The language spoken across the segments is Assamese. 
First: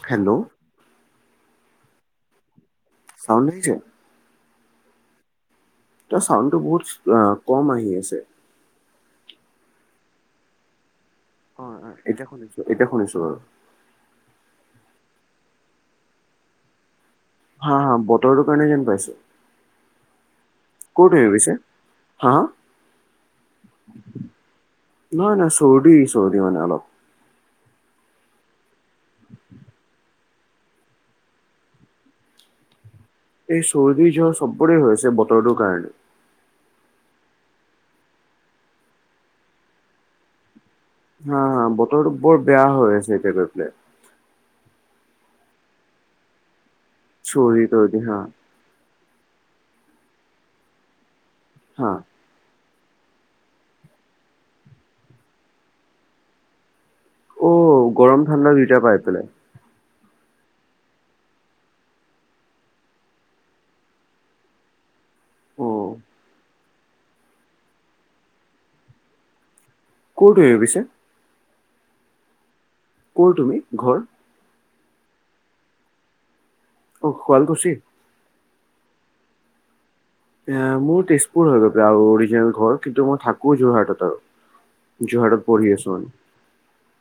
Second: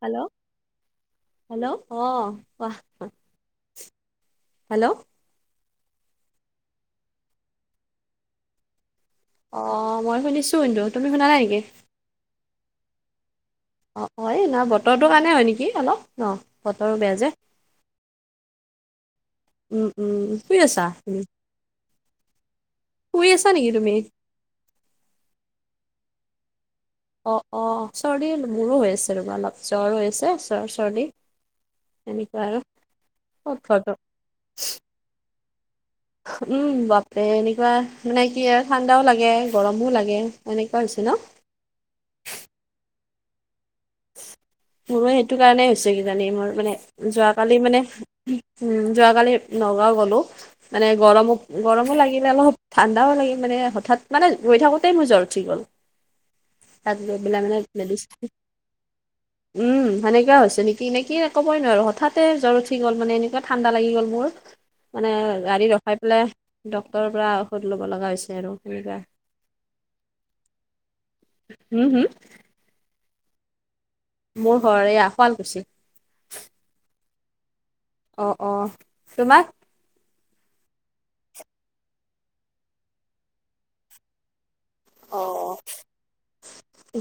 হেল্ল', হেল্ল', অ, কোৱা? চাউণ্ড আহিছে? হেল্ল', তে চাউণ্ড টো বহুতচ আ কম আহি আছে। অ, মই শুনিছোঁ কিন্তু তুমি শুনা নাই? নেকি অ', অ', এতিয়া শুনিছোঁ -এতিয়া শুনিছোঁ বাৰু। অ', অ', এই নহয় বতৰটোৰ কাৰণে হয় নেকি অলপ ন'বতৰো বেয়া যে। হা -হা বতৰটোৰ কাৰণে যেন পাইছোঁ। উম- উম শুই আছা পিছে? হা? শুই আছা নেকি তুমি? নহয়-নহয় চৰ্দি - চৰ্দি মানে অলপ। অ', অ', চৰ্দি মোৰো হৈ আছে ৰবা অলপ জ্বৰ হৈ আছে চৰ চৰ্দি। এনেকুৱা আৰু ক'ত এ ঘৰটো চৰ্দি জ্বৰ চব্বৰে আছে বতৰটোৰ কাৰণে। উম, বাপৰে এনেকুৱা মানে কি আৰ ঠাণ্ডাও লাগে গৰমো লাগে এনেকুৱা হৈছে ন'? হা- হা বতৰটো বৰ বেয়া হৈ আছে এতিয়া গৈ পেলে। মোৰো সেইটো কাৰণেই হৈছে কিজানি মোৰ মানে যোৱাকালি চৰ্দি মানে তৰ্দি হা উম, যোৱাকালি নগাঁও গ'লো মানে গৰমো- হা। গৰমো লাগিলে অলপ ঠাণ্ডাও লাগি মানে হঠাৎ মানে ৰৈ থাকোঁতেই মোৰ জ্বৰ উঠি গ'ল। তাত গৈ পেলাই অ, মানে মেডিচ গৰম, ঠাণ্ডা দুইটা পাই পেলে। উম, সেনেকোৱা হৈছে নেকি নে কি ক'বই নোৱাৰো হঠাতে জ্বৰ উঠি গ'ল মানে এনেকুৱা ঠাণ্ডা লাগি গ'ল মোৰ। মানে গাড়ী অ' ৰখাই পেলাই ডক্তৰৰ পৰা ঔষধ লব লগা হৈছে আৰু সেনেকা। ক'ত এৰু পিছে উম হম। কৰ তুমি ঘৰ? মোৰ ঘৰ এয়া শুৱালকুছি। অ শুৱালকুছি। অ অ তোমাক এ মোৰ তেজপুৰ হৈ গৈ আৰু অৰিজিনেল ঘৰ কিন্তু মই থাকো যোৰহাটত আৰু। যোৰহাটত অ', পঢ়ি আছো মানে।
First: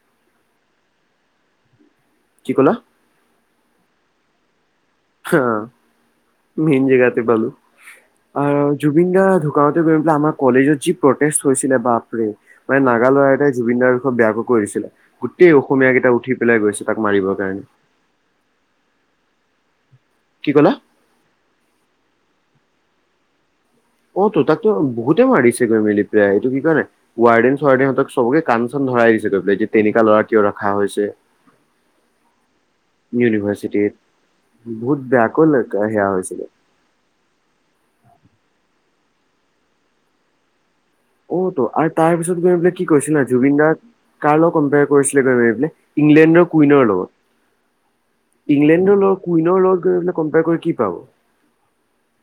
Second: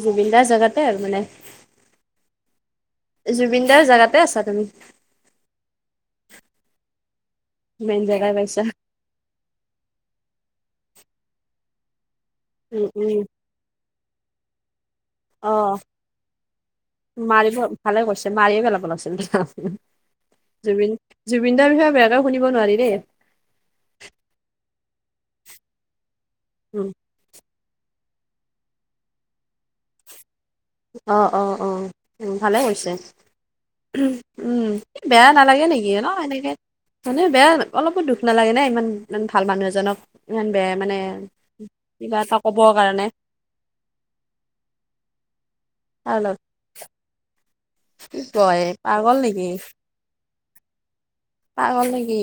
জুবিন দাৰ জেগাতে আৰু মানে। কি ক'লা? জুবিনদাৰ জেগাতে আছা তুমি। অ মেইন জেগাতে পালো। মেইন জেগাই আৰু পাইছা। জু- বিন গাৰ ধূকাওতে গৈ পেলাই আমাৰ কলেজৰ যি প্ৰটেষ্ট হৈছিলে বাপৰে মানে উম, নাগা উম, ল'ৰা এটাই জুবিন দাৰ বিষয়ে বেয়াকৈ কৰিছিলে। গোটেই অ'। অসমীয় কেইটা উঠি পেলাই গৈছে তাক মাৰিবৰ মাৰিব কাৰণে। ভালে কৰিছে মাৰিয়ে পেলাব লাগিছিল [unintelligible] কি ক'লা জুবিন জুবিনদাৰ বিষয়ে বেয়াকৈ শুনিব নোৱাৰি দেই। অ তো তাকো বহুতে মাৰিছে গৈ মেলি প্ৰায় এইটো কি কয় নাই উম ৱাৰডেন চোৱাৰডেন হেতক চবকে কান চান ধৰাই দিছে পাই যে তেনেকা ল'ৰাক অ অ অ‌ উম ভালে হৈছে। ইউনিভাৰ্চিটিত উমহ। উম! বহুত বেয়া বেয়াকৈ নালাগে নেকি এন সেয়া হৈছিল এনেকে মানে বেয়া অলপো দুখ নালাগে নে ইমান ইমান ভাল মানুহ এজনক ইমান বেয়া মানে অ ত আৰু কিবা তাৰ এটা পিছত গৈ ক'বৰ পিনে কি কাৰণে কৈছে নে জুবিন দাৰ কাৰ লগত কম্পেয়াৰ কৰিছিলে গৈ বেবেৰ পেলে তাৰ লগত ইংলেণ্ডৰ কুইনৰ কি লগত কয় ইংলেণ্ডৰ পাগল লগত নেকি কুইনৰ লগত গৈ পেলে কম্পেয়াৰ কৰি কি পাব। পাগল নে কি?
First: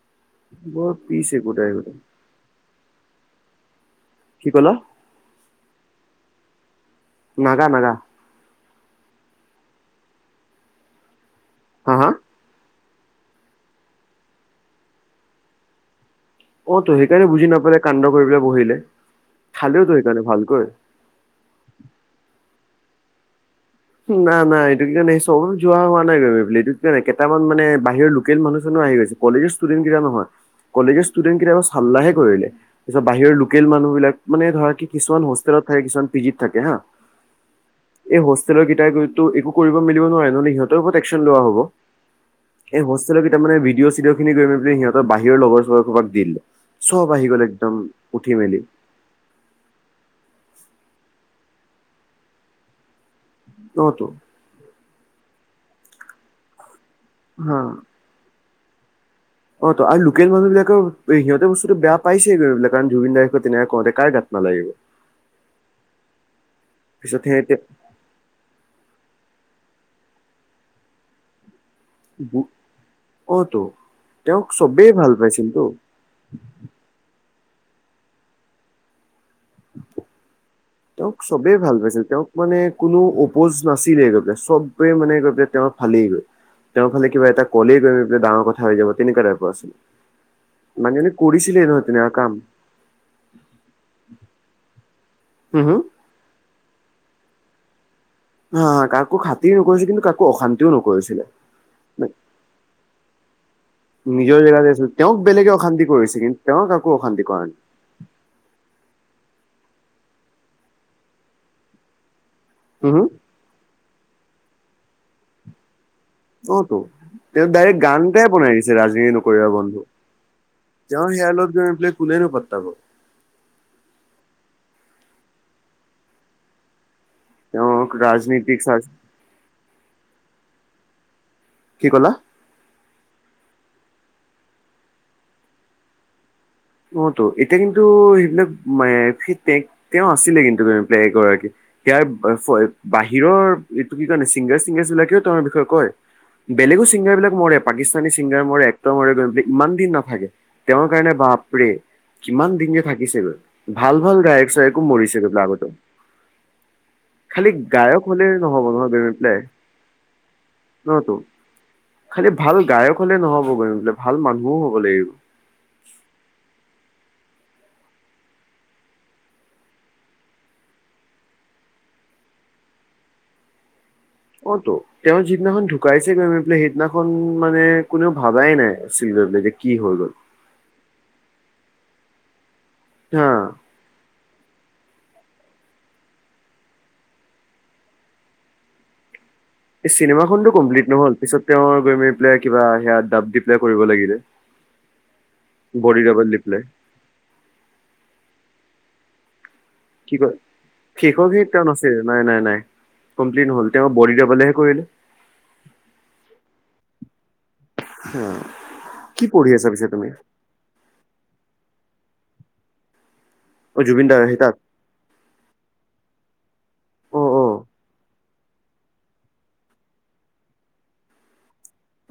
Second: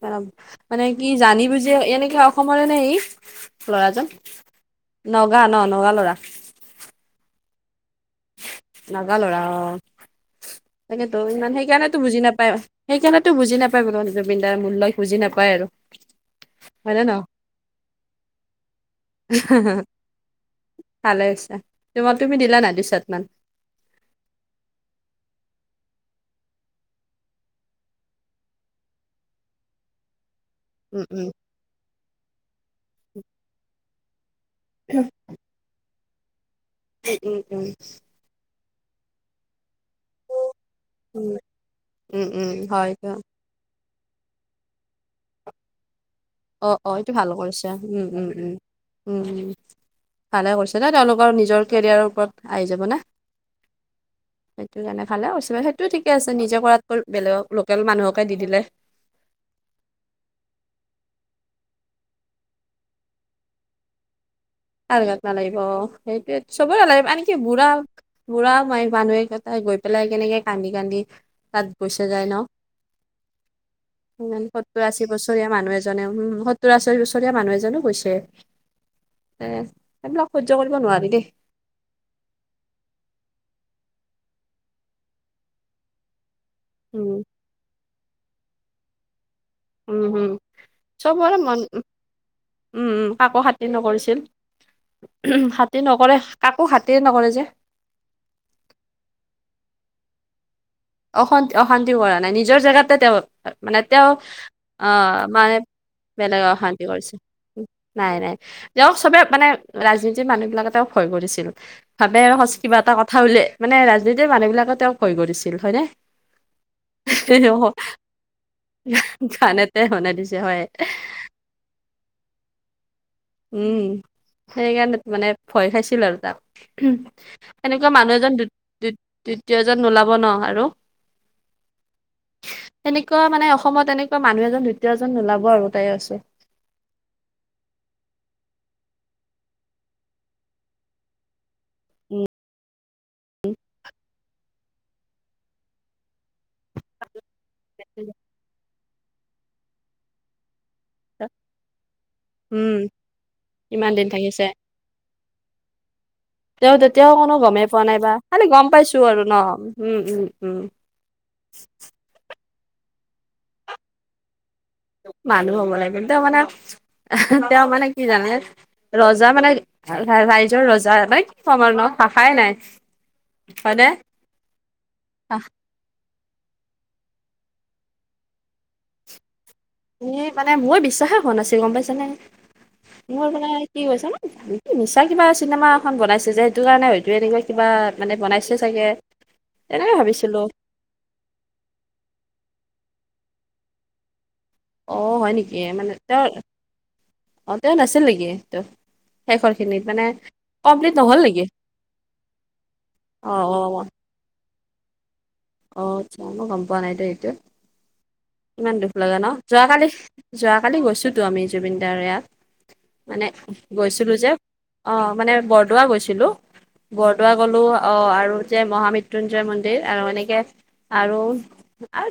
তেলাব মানে বৰ কি পিছ জানি একোটা বুজি একোটা এনেকে অসমৰে নে সি ল'ৰাজন? কি ক'লা নগা ন নগা ল'ৰা। নাগা নাগা। নাগা লৰা অ তাকেতো ইমান সেইকাৰণে হা তো হা বুজি নাপাই। সেইকাৰণেতো বুজি নাপায় বৰ্তমান জুবিন দাৰ মূল্য বুজি নাপায় আৰু। অ হয় তো নে ন সেইকাৰণে বুজি নাপালে কাণ্ড কৰি পেলাই বহিলে, খালেও ত সেইকাৰণে ভালকৈ। ভালে হৈছে তোমা তুমি দিলা না দুছাতমান? নাই নাই এইটো কি কাৰণে চবে যোৱা হোৱা নাই গৈ পিলে এইটো কয় কেইটামান মানে বাহিৰৰ লোকেল মানুহ চানো আহি গৈছে। কলেউচ ষ্টুডেণ্ট গিতা নহয়। কলেজ উম উম ষ্টুডেণ্ট গিতাবাচ চাল্লাহে কৰিলে তাছত বাহিৰৰ লোকেল মানুহবিলাক মানে ধৰা কি কিছুমান হোষ্টেলত থাকে কিছুমান পিজিত থাকে হা। উ উ উম। এই হোষ্টেলৰ গিটাই গৈতো একো কৰিব মেলিব নোৱাৰে নহ'লে ইহঁত তৈবত এক্সন উম লোৱা হ'ব উম উম এই হয় দিয়া। হোষ্টেল গিত- তামানে ভিডিঅ চিডিঅ খিনি গৈ [unintelligible] সিহঁত বাহিৰ লগৰ চগৰ সোপাক দি দিলে। অ অ চব এইটো আহি ভাল গ'ল কৰিছা একদম উ উ উম। উঠি মেলি উম উম ভালে কৰিছে দে তেওঁলোকৰ নিজৰ কেৰিয়াৰৰ ওপৰত আহি যাব না। ন তো। সেইটো কাণে ভালে কৈছে সেইটোও ঠিকে আছে নিজে কৰাতকৈ বেলেগক লোকেল মানুহকে দি দিলে। অ ত আৰু লোকেল মানুহ বিলাকেও সিহঁতে বস্তুটো বেয়া পাইছে গৈ পিলে কাৰণ জুবিন দাই কৈ তেনেকে কওঁতে কাৰ গাত নালাগিব। কাৰ গাত নালাগিব সেইটোৱে চবৰে লাগিব পিছত আনকি সিহঁতে বুঢ়া বুঢ়া মায় মানুহে কেটাই গৈ পেলাই কেনেকে কান্দি কান্দি তাত গৈচা যায় ন অতো ইমান তেওঁক সত্তৰ চবেই আশী ভাল বছৰীয়া পাইছিলতো মানুহ এজ- জনে উমহু সত্তৰ আশী বছৰীয়া মানুহ এজনো গৈছে। এহ, সেইবিলাক সহ্য কৰিব নোৱাৰি দেই। [unintelligible] ভাল পাইছিল তেওঁক মানে কোনো অপ'জ নাছিলে গৈ পেলাই চববে মানে গৈপায় তেওঁক ভালে [unintelligible] তেওঁ খালী উম কিবা এটা কলেই [unintelligible] ডাঙৰ কথা হৈ যাব তেনেকুৱা টাইপৰ আছিল। উম উম মানে এনে চবৰে মন কৰিছিলে ন' তেনেকা কাম। উম, উম, কাকো খাতীৰ নকৰিছিল, খাতীৰ নকৰে কাকো খাতীৰ নকৰে যে। অ', অ, কাকো খাতি নকৰিছিল কিন্তু কা কো অশান্তিও নকৰিছিল। অশান্ত অশান্তিও কৰা নাই নিজৰ জেগাতে তেওঁ, মানে তেওঁ নিজৰ জেগাতে আছিল অ', তেওঁক বেলেগে মানে, অশান্তি কৰিছে কিন্তু বেলেগক তেওঁ শান্তি কাকো কৰিছে। অশান্তি কৰা নাই। নাই নাই, তেওঁক চবে মানে ৰাজনীতিৰ মানুহ বিলাকে তেওঁক হয় ভয় দিছিল ভাবে সচ কিবা উম এটা হম। কথা উলে মানে ৰাজনীতিৰ মানুহ বিলাকে তেওঁক ভয় কৰিছিল, হয়নে? অ', তো। তেওঁ ডাইৰেক্ট গান এ মটাই বনাই দিছে ৰাজনীতি নকৰিবা গান বন্ধু, এটাই শুনাই দিছে হয় তেওঁৰ সেয়াৰ লগত গৈ পেলাই কোনে নো পাত্তাব। উম, সেইকাৰণে মানে ভয় খাইছিল আৰু তাক। তেওঁ এনেকুৱা মানুহ এজন দু ৰাজনীতিক চা দু-দ্বিতীয়জন নোলাব ন' আৰু। কি ক'লা? তেনেকুৱা মানে অসমত এনেকুৱা মানুহ এজন দ্বিতীয়জন নোলাব আৰু [unintelligible] আছে। অ', তো এতিয়া কিন্তু সেইবিলাক মে ফিতপেক তেওঁ আছিলে কিন্তু এগৰাকী। ইয়াৰ [unintelligible] বাহিৰৰ এইটো চিংগাৰ চিংগাৰছ বিলাকেও তেঁওৰ বিষয়ে কয়। বেলেগো ছিংগাৰ বিলাক মৰে পাকিস্তানী ছিংগাৰ মৰে, এক্টৰ মৰে, গৈ পেলে ইমান দিন নাথাকে। তেওঁৰ কাৰণে বাপৰে, কিমান দিন উম, যে থাকিছিল, ইমান ভাল দিন ভাল থাকিছে গায়কচে [unintelligible] তেঁও তেতিয়াও অকোনো গমেই পোৱা নাইবা হলে খালি নহব গম পাইছো আৰু ন' উম, উম, উম, অ', তো, খালি ভাল গায়ক হ'লে নহ'বগৈ ভাল মানুহও হব লাগিব। মানুহ হ'ব লাগে তেওঁ মানে, তেওঁ মানে কি জানে? ৰজা মানে, ৰাইজৰ ৰজা মানে কি কম আৰু ন' ভাষাই নাই। হয়নে? অ', তো, তেওঁৰ যিদিনাখন ঢুকাইছে গৈ গৈ পেলাই সেইদিনাখন, মানে কোনেও ভাবাই নাই ছিলে [unintelligible] এ মানে মোৰ বিশ্বাসে হোৱা নাছিল গম পাইছা নে, হা মোৰ মানে [unintelligible] মিছা কিবা চিনেমা এখন বনাইছে যে সেইটো কাৰণে হয়তো এনেকুৱা কিবা, মানে বনাইছে চাগে। এ তেনেকে ভাবিছিলো চিনেমাখনটো কমপ্লিট নহল পিছত তেওঁ গৈ মেলি পেলাই কিবা সেয়া ডাব দি পেলাই কৰিব লাগিলে। অ', হয় নেকি মানে বডি তেওঁ, ডাবল দি পেলাই অ, তেওঁ নাছিল নেকি, তেওঁ? শেষৰ খিনিত মানে কি কয় কমপ্লিট নহ'ল শেষৰ নেকি দিন তেওঁ নাছিল, নাই, নাই, নাই, অ কমপ্লিট অ ন'হল অ তেওঁ বডী ডাবলহে কৰিলে। অ', অচ্ছা মই গম পোৱা নাই দে এইটো, ইমান দুখ লগা কি ন পঢ়ি আছা পিছে যোৱাকালি তুমি যোৱাকালি গৈছোঁতো আমি জুবিন দাৰ ইয়াত, মানে অ জুবিন গৈছিলোঁ দাৰ যে। সেই তাত অ', মানে বৰদোৱা গৈছিলো। বৰদোৱা গ'লো অ, আৰু যে মহামৃত্যুঞ্জয় মন্দিৰ আৰু এনেকে আৰু,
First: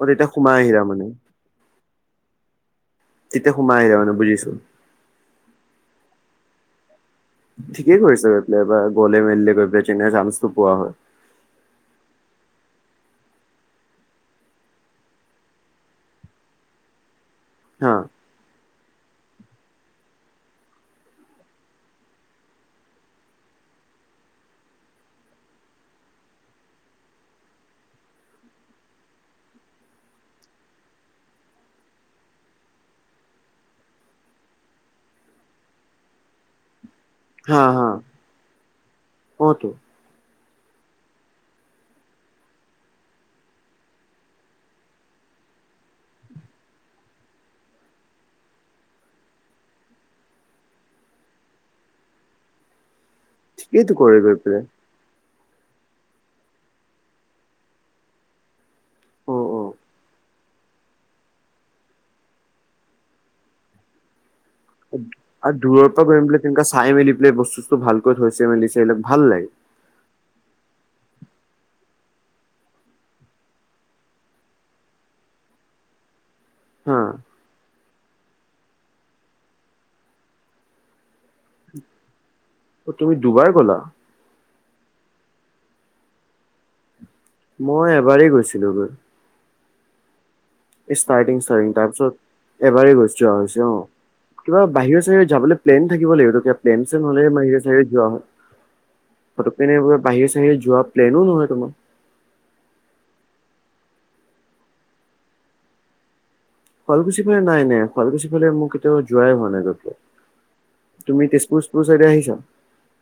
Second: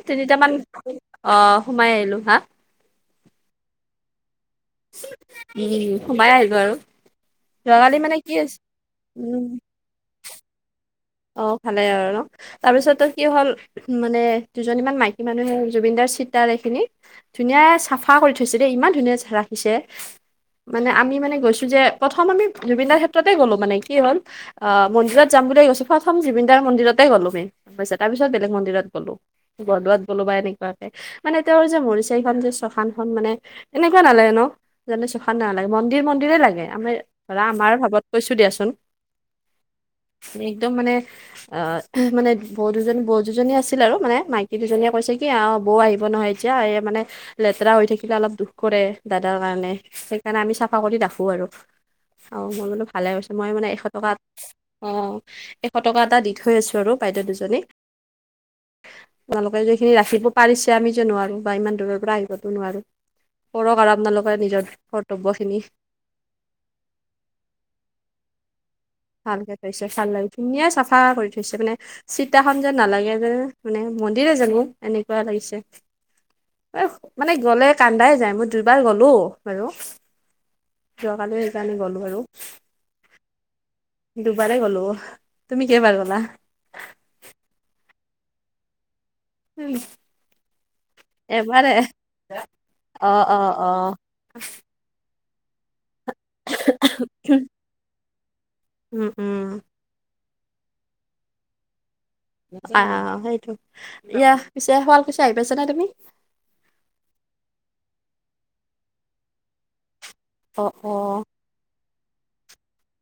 অ তেতিয়া সোমাই তিনিটামান, আহিলা মানে অ, সোমাই আহিলোঁ, হা? তেতিয়া সোমাই আহিলা মানে বুজিছোঁ। উম, সোমাই আহিলো আৰু। যোৱাকালি ঠিকেই মানে কৰিছা কি আছে [unintelligible] গলে উম, মেলিলে গৈ পেলাই কিনে জামচটো পোৱা হয়। অ', ভালে আৰু ন'? তাৰপিছতটো কি হ'ল, মানে দুজনীমানী মাইকী মানুহে জুবিন দাৰ চীতাৰ এইখিনি ধুনীয়া হা চাফা কৰি থৈছে দেই ইমান ধুনীয়া ৰাখিছে। মানে আমি মানে গৈছো যে প্ৰথম আমি জুবিন দাৰ ক্ষেত্ৰতে গ'লো মানে, কি হ'ল অ', মন্দিৰত যাম বুলিয়ে গৈছো প্ৰথম জুবিন দাৰ মন্দিৰতে গ'লো আমি, পাইছা তাৰপিছত বেলেগ মন্দিৰত গ'লো। বৰদোৱাত গ'লোবা এনেকুৱাকে। মানে তেওঁৰ যে মৰিচে এইখন যে চখান খন মানে, এনেকে নালাগে ন'? যেনে চখান নালাগে মন্দিৰ- মন্দিৰে লাগে আমিৰ ধৰা হা আমাৰ হা ভাৱত কৈছো দিয়াচোন অ তো মানে একদম মানে অ, মানে বৌ দুজন -বৌ দুজনী আছিল আৰু মানে মাইকী দুজনীয়ে কৈছে কি অ, বৌ আহিব নহয় এতিয়া এ মানে লেতৰা হৈ থাকিলে অলপ দুখ কৰে দাদাৰ কাৰণে সেইকাৰণে আমি চাফা কৰি ৰাখো আৰু। অ, মই বুলো ভালে পাইছোঁ। ঠিকেইটো কৰে গৈ পেলে। অ, এশ টকা এটা দি থৈ আহিছোঁ আৰু বাইদেউ দুজনীক। অ অ আপোনালোকে যে ইখিনি ৰাখিব পাৰিছে আমি যে নোৱাৰো বা ইমান দূৰৰ পৰা আহিবতো নোৱাৰো কৰক আৰ আপোনালোকে নিজৰ কৰ্তব্যখিনি আৰু দূৰৰ পৰা কৰিম পেলাই তেনকা চাই মেলি পেলাই বস্তু -চষ্টো ভালকৈ থৈছে মেলিছে এইবিলাক ভাল লাগে ভালকে থৈছে ভাল লাগে ধুনীয়া চাফা কৰি থৈছে মানে চিতাখন যে নালাগে যে মানে মন্দিৰে জানো এনেকুৱা লাগিছে। হা [unintelligible] মানে গ'লে কান্দাই যায় মই দুইবাৰ গ'লো বাৰু। যোৱাকালি সেইকাৰণে গ'লো আৰু। অ, তুমি দুবাৰ গ'লা? দুবাৰে গ'লো তুমি কেইবাৰ গ'লা? মই এবাৰেই গৈছিলোঁ গৈ। [unintelligible] ষ্টাৰ্টিং -ষ্টাৰ্টিং এবাৰে তাৰ পিছত এবাৰেই গৈছোঁ যোৱা হৈছে অ, কিবা বাহিৰে চাহিৰে যাবলে প্লেন থাকিব লাগিবতো কিবা প্লেন চেন হলেহে বাহিৰে চাহিৰে যোৱা হয়। উম-উম। পটকেনে এইবোৰ বাহিৰ -চাহিৰে যোৱা প্লেনো নহয় তোমাৰ। আ সেইটো ইয়া পিছে শুৱালকুছি আহি পাইছা নে তুমি? শুৱালকুছি ফালে নাই -নাই শুৱালকুছি ফালে মোক কেতিয়াও যোৱাই হোৱা নাই অ', [unintelligible] অ', তুমি তেজপুৰ তোৰ চাইদে আহিছ?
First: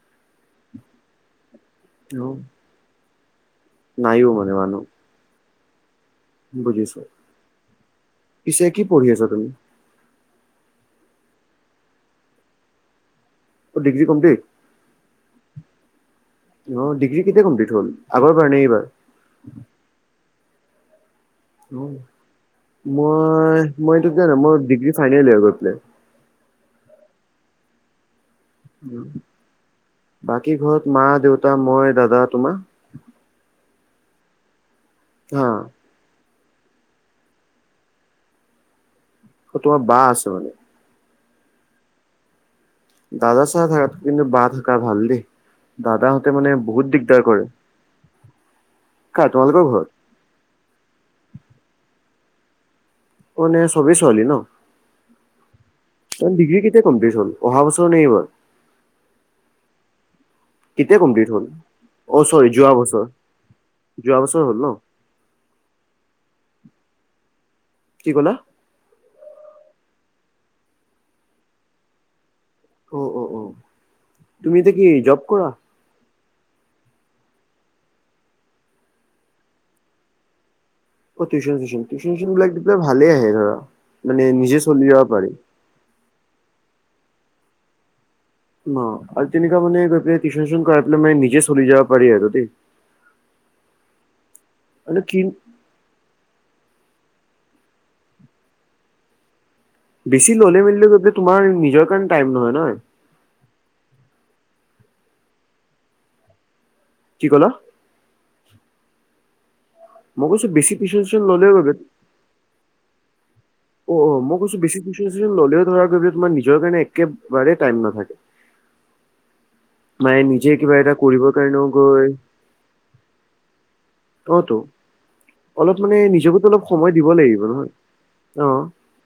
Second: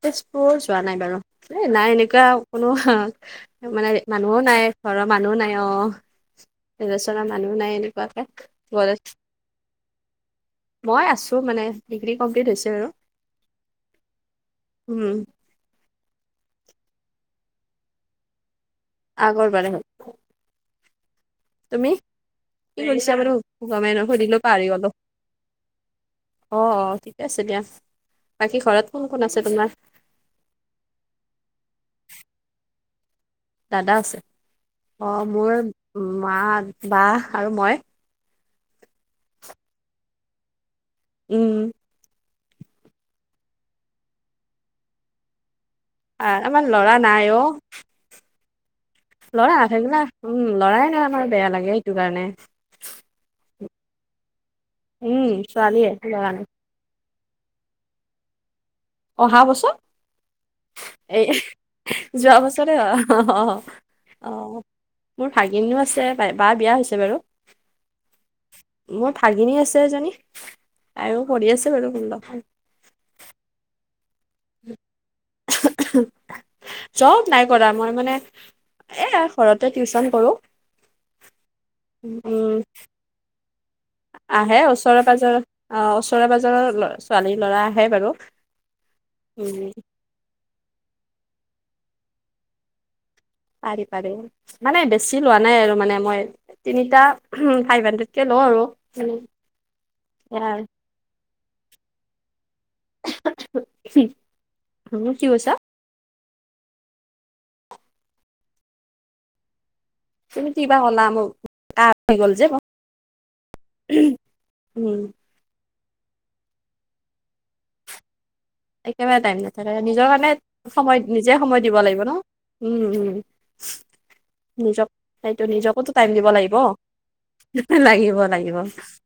তেজপুৰ যোৱা নাই বাৰু এ নাই এনেকুৱা অ', কোনো হা মানে নাইও মানুহো মানে নাই মানুহ ঘৰৰ মানুহ নাই অ, বুজিছো। ৰিলেচনৰ মানুহ নাই এনেকুৱাকে পিছে কি গ'লে পঢ়ি আছা তুমি? মই আছো মানে ডিগ্ৰী কমপ্লিট হৈছে আৰু। অ, ডিগ্ৰী কমপ্লিট। উম, অ, ডিগ্ৰী কেতিয়া কমপ্লিট হ'ল আগৰ বাৰ নে এইবাৰ? আগৰবাৰে হ'ল। তুমি অ', কি কৰিছা বাৰু মই গমে মই [unintelligible] এইটো কিয় নাই সুধিলোঁ মোৰ পাহৰি গলো। ডিগ্ৰী ফাইনেল ইয়েৰ গৈ পেলাই। অ', অ', ঠিকে আছে দিয়া বাকী ঘৰত কোন- কোন আছে তোমাৰ? বাকী ঘৰত মা, দেউতা, মই, দাদা তোমাৰ? দাদা আছে অ, হা মোৰ মা, বাহ আৰু মই। অ, তোমাৰ বা আছে মানে? উম, দাদা চাহা থাকতকে কিন্তু বা থাকা ভাল দে। আ দাদাহঁতে মানে আমাৰ বহুত ল'ৰা দিগদাৰ নাই কৰে। অ', কাৰ ল'ৰা তোমালোকৰ ঘৰত? নাথাকিলে উম, ল'ৰাই নাই আমাৰ বেয়া লাগে সেইটো কাৰণে। অ, মানে চবেই ছোৱালী ন'? উম, ছোৱালীয়ে ল'ৰা নাই। ডিগ্ৰী কেতিয়া কমপ্লিট হ'ল অহা বছৰ নে এইবাৰ? অহা বছৰ? কেতিয়া এ কমপ্লিট এহ হ'ল? অ' যোৱা চৰি বছৰে অ', বছৰ। অ', অ', হ, যোৱা বছৰ হ'ল অ, ন? মোৰ ভাগিনীও আছে বাই বা বিয়া হৈছে বাৰু। কি ক'লা? মোৰ ভাগিনী আছে এজনী আৰু পঢ়ি আছে বাৰু [unintelligible] অ অ অ তুমি এতিয়া কি জব কৰা। জব নাই কৰা মই মানে এ ঘৰতে টিউচন কৰো। অ টিউচন চিউচন, টিউচন চিউচন বিলাক উম দে [unintelligible] ভালে আহে ধৰা মানে নিজে চলি আহিব পাৰি। আহ ওচৰে পাজৰৰ ল'ৰা ছোৱালী ল'ৰা আহে বাৰু। অ আৰু উম তেনেকুৱা মানে গৈ পেলাই টিউচন কৰাই পেলাই মানে নিজে চলি যাব পাৰি আৰু দেই। পাৰি পাৰি মানে বেছি লোৱা নাই আৰু মানে মই। তিনিটা উম হ ফাইভ হাড্ৰেডকে লওঁ আৰু। বেছি সেয়া ললে মেলিলে যে তোমাৰ নিজৰ কাৰণে টাইম নহয় ন। কি কৈছা। কি ক'লা। মই কৈছো তুমি কি বেছি বা টিউচন ক'লা চিউচন মোক ল'লে গৈ পেলাই কাহ হৈ গল যে মো অ অ মই কৈছো বেছি উম, টিউচন চিউচন ল'লে ধৰা যদি তোমাৰ বাবে তোমাৰ নিজৰ কাৰণে একেবাৰে টাইম নাথাকে। একেবাই টাইম নাই। তাকেতো নিজৰ মানে কাৰণে নিজে কিবা এটা সময় কৰিবৰ নিজে সময় কাৰণেও দিব লাগিব গৈ ন উম। অ তো নিজক সেইটো অলপ নিজকতো মানে টাইম দিব নিজকোতো লাগিব, অলপ সময় দিব লাগিব নহয় লাগিব অ লাগিব।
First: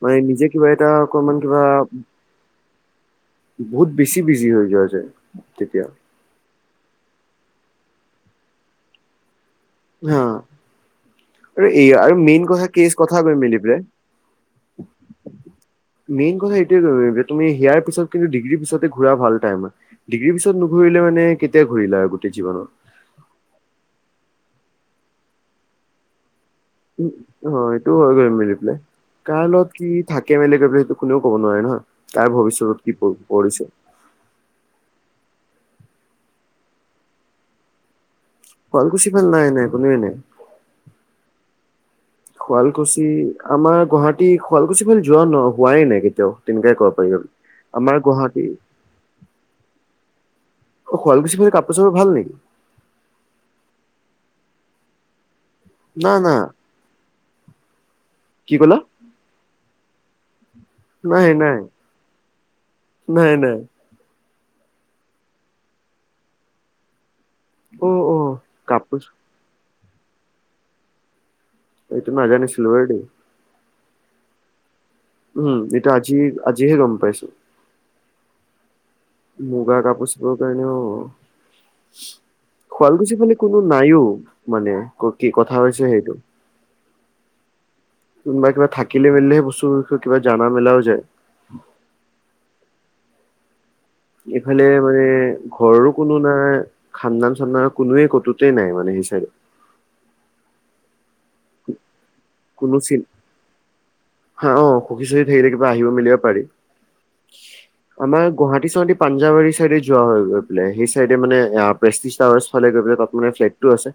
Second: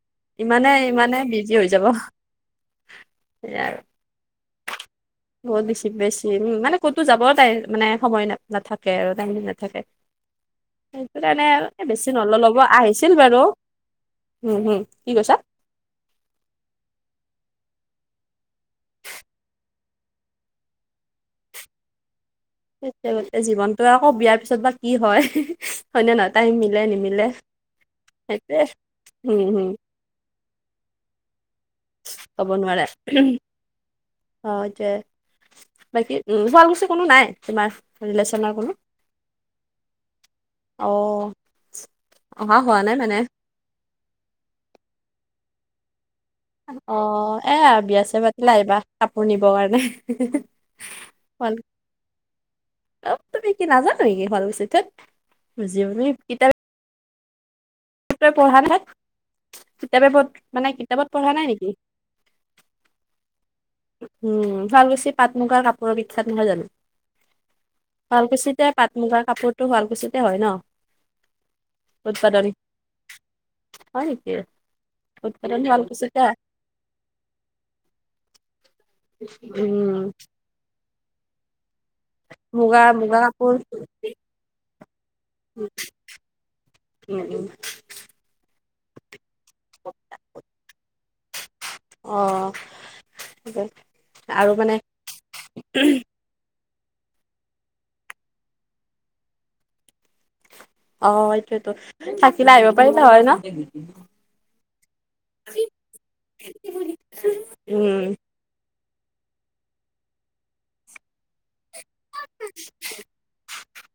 মানে নিজে কিবা ইমানে এটা ইমানে অকমান বিজি কিবা হৈ যাব সেইয়া আৰু। বহুত বেছি বিজি হৈ যোৱা যায় যে। বহুত বেছি বেছি উম মানে ক'তো যাব তাই মানে সময় নাথাকে আৰু টাইম নাথাকে। হ সেইটো কাৰণে আৰু এ, এই বেছি আৰু মেইন নল'ব কথা কি আহিছিল কথা বাৰু মিলি পেলাই উম হুম কি কৈছা? মেইন কথা এইটোৱে যে তুমি হিয়াৰ পিছত কিন্তু ডিগ্ৰীৰ পিছতে ঘুৰা ভাল টাইমৰ। ডিগ্ৰীৰ পিছত নুঘৰিলে মানে কেতিয়া ঘূৰিলা আৰু গোটেই জীৱনত? এতিয়া জীৱনতো আকৌ বিয়াৰ পিছত বা কি হয়, হয় নে নহয় টাইম মি। অ সটো হয় মেলি পেলাই উম, কাৰ হম। লগত কি। থাকে মেনে কৰি পেলাই সেইটো কোনেও ক'ব নোৱাৰে নহয় কাৰ ক'ব ভৱিষ্যত নোৱাৰে কি পৰিছে। অ এতিয়া বাকী উ শুৱালকুছি কোনো নাই তোমাৰ। ৰিলেচনাৰ কোনো শুৱালকুছি ফালে নাই নাই কোনোৱে নাই। অ অহা হোৱা নাই শুৱালকুছি মানে। আমাৰ গুৱাহাটী শুৱালকুছি ফালে যোৱা ন হোৱাই নাই কেতিয়াও। তেনেকাই ক'ব অ পাৰি। এয়া আমাৰ বিয়া চ গুৱাহাটী পাতিল আহিবা কাপোৰ নিবৰ কাৰণে? অ শুৱালকুছি ফালে কাপোৰ চাপোৰ ভাল নেকি? অ তুমি কি নাজানো নেকি শুৱালকুছিত তেইত বুজিবনি না না কিতাপে পত্ৰই কি পঢ়া ক'লা? নাই কিতাপে পত্ মানে কিতাপত পঢ়া নাই নেকি? নাই নাই উম শুৱালকুছি পাট মুগাৰ কাপোৰৰ বিখ্যাত নহয় জানো? অ', অ', শুৱালকুছিতে পাট কাপোৰ মুগাৰ কাপোৰটো শুৱালকুছিতে হয় ন? এইটো উৎপাদন [unintelligible] হয় নেকি? উম উৎপাদন এইটো আজি শুৱালকুছিতে হয়। আজিহে গম পাইছো। মুগা উম কাপোৰ চাপোৰ কাৰণেও মুগা শুৱালকুছি মুগা ফালে কাপোৰ কোনো নাইও। মানে কি কথা হৈছে সেইটো। উম উম কোনোবা কিবা থাকিলে মেলিলেহে বস্তু বিষয়ে কিবা জানা মেলাও যায় অ সেই যে এইফালে মানে ঘৰৰো কোনো নাই খান্দান চান্দাম কোনোৱে কতোতেই নাই মানে সেইছাইদে। অ সেইটোয়েতো থাকিলে আহিব কোনো চিন পাৰিবা হয় ন? হা অ সুখী চুখী থাকিলে কিবা আহিব মেলিব পাৰি। উম। আমাৰ গুৱাহাটী চুৱাহাটী পাঞ্জাবাৰী চাইডে যোৱা হয় গৈ পেলাই সেই চাইডে মানে আ প্ৰেচটিচ টাৱাৰচ ফালে গৈ পেলাই তাত মানে ফ্লেটটো আছে।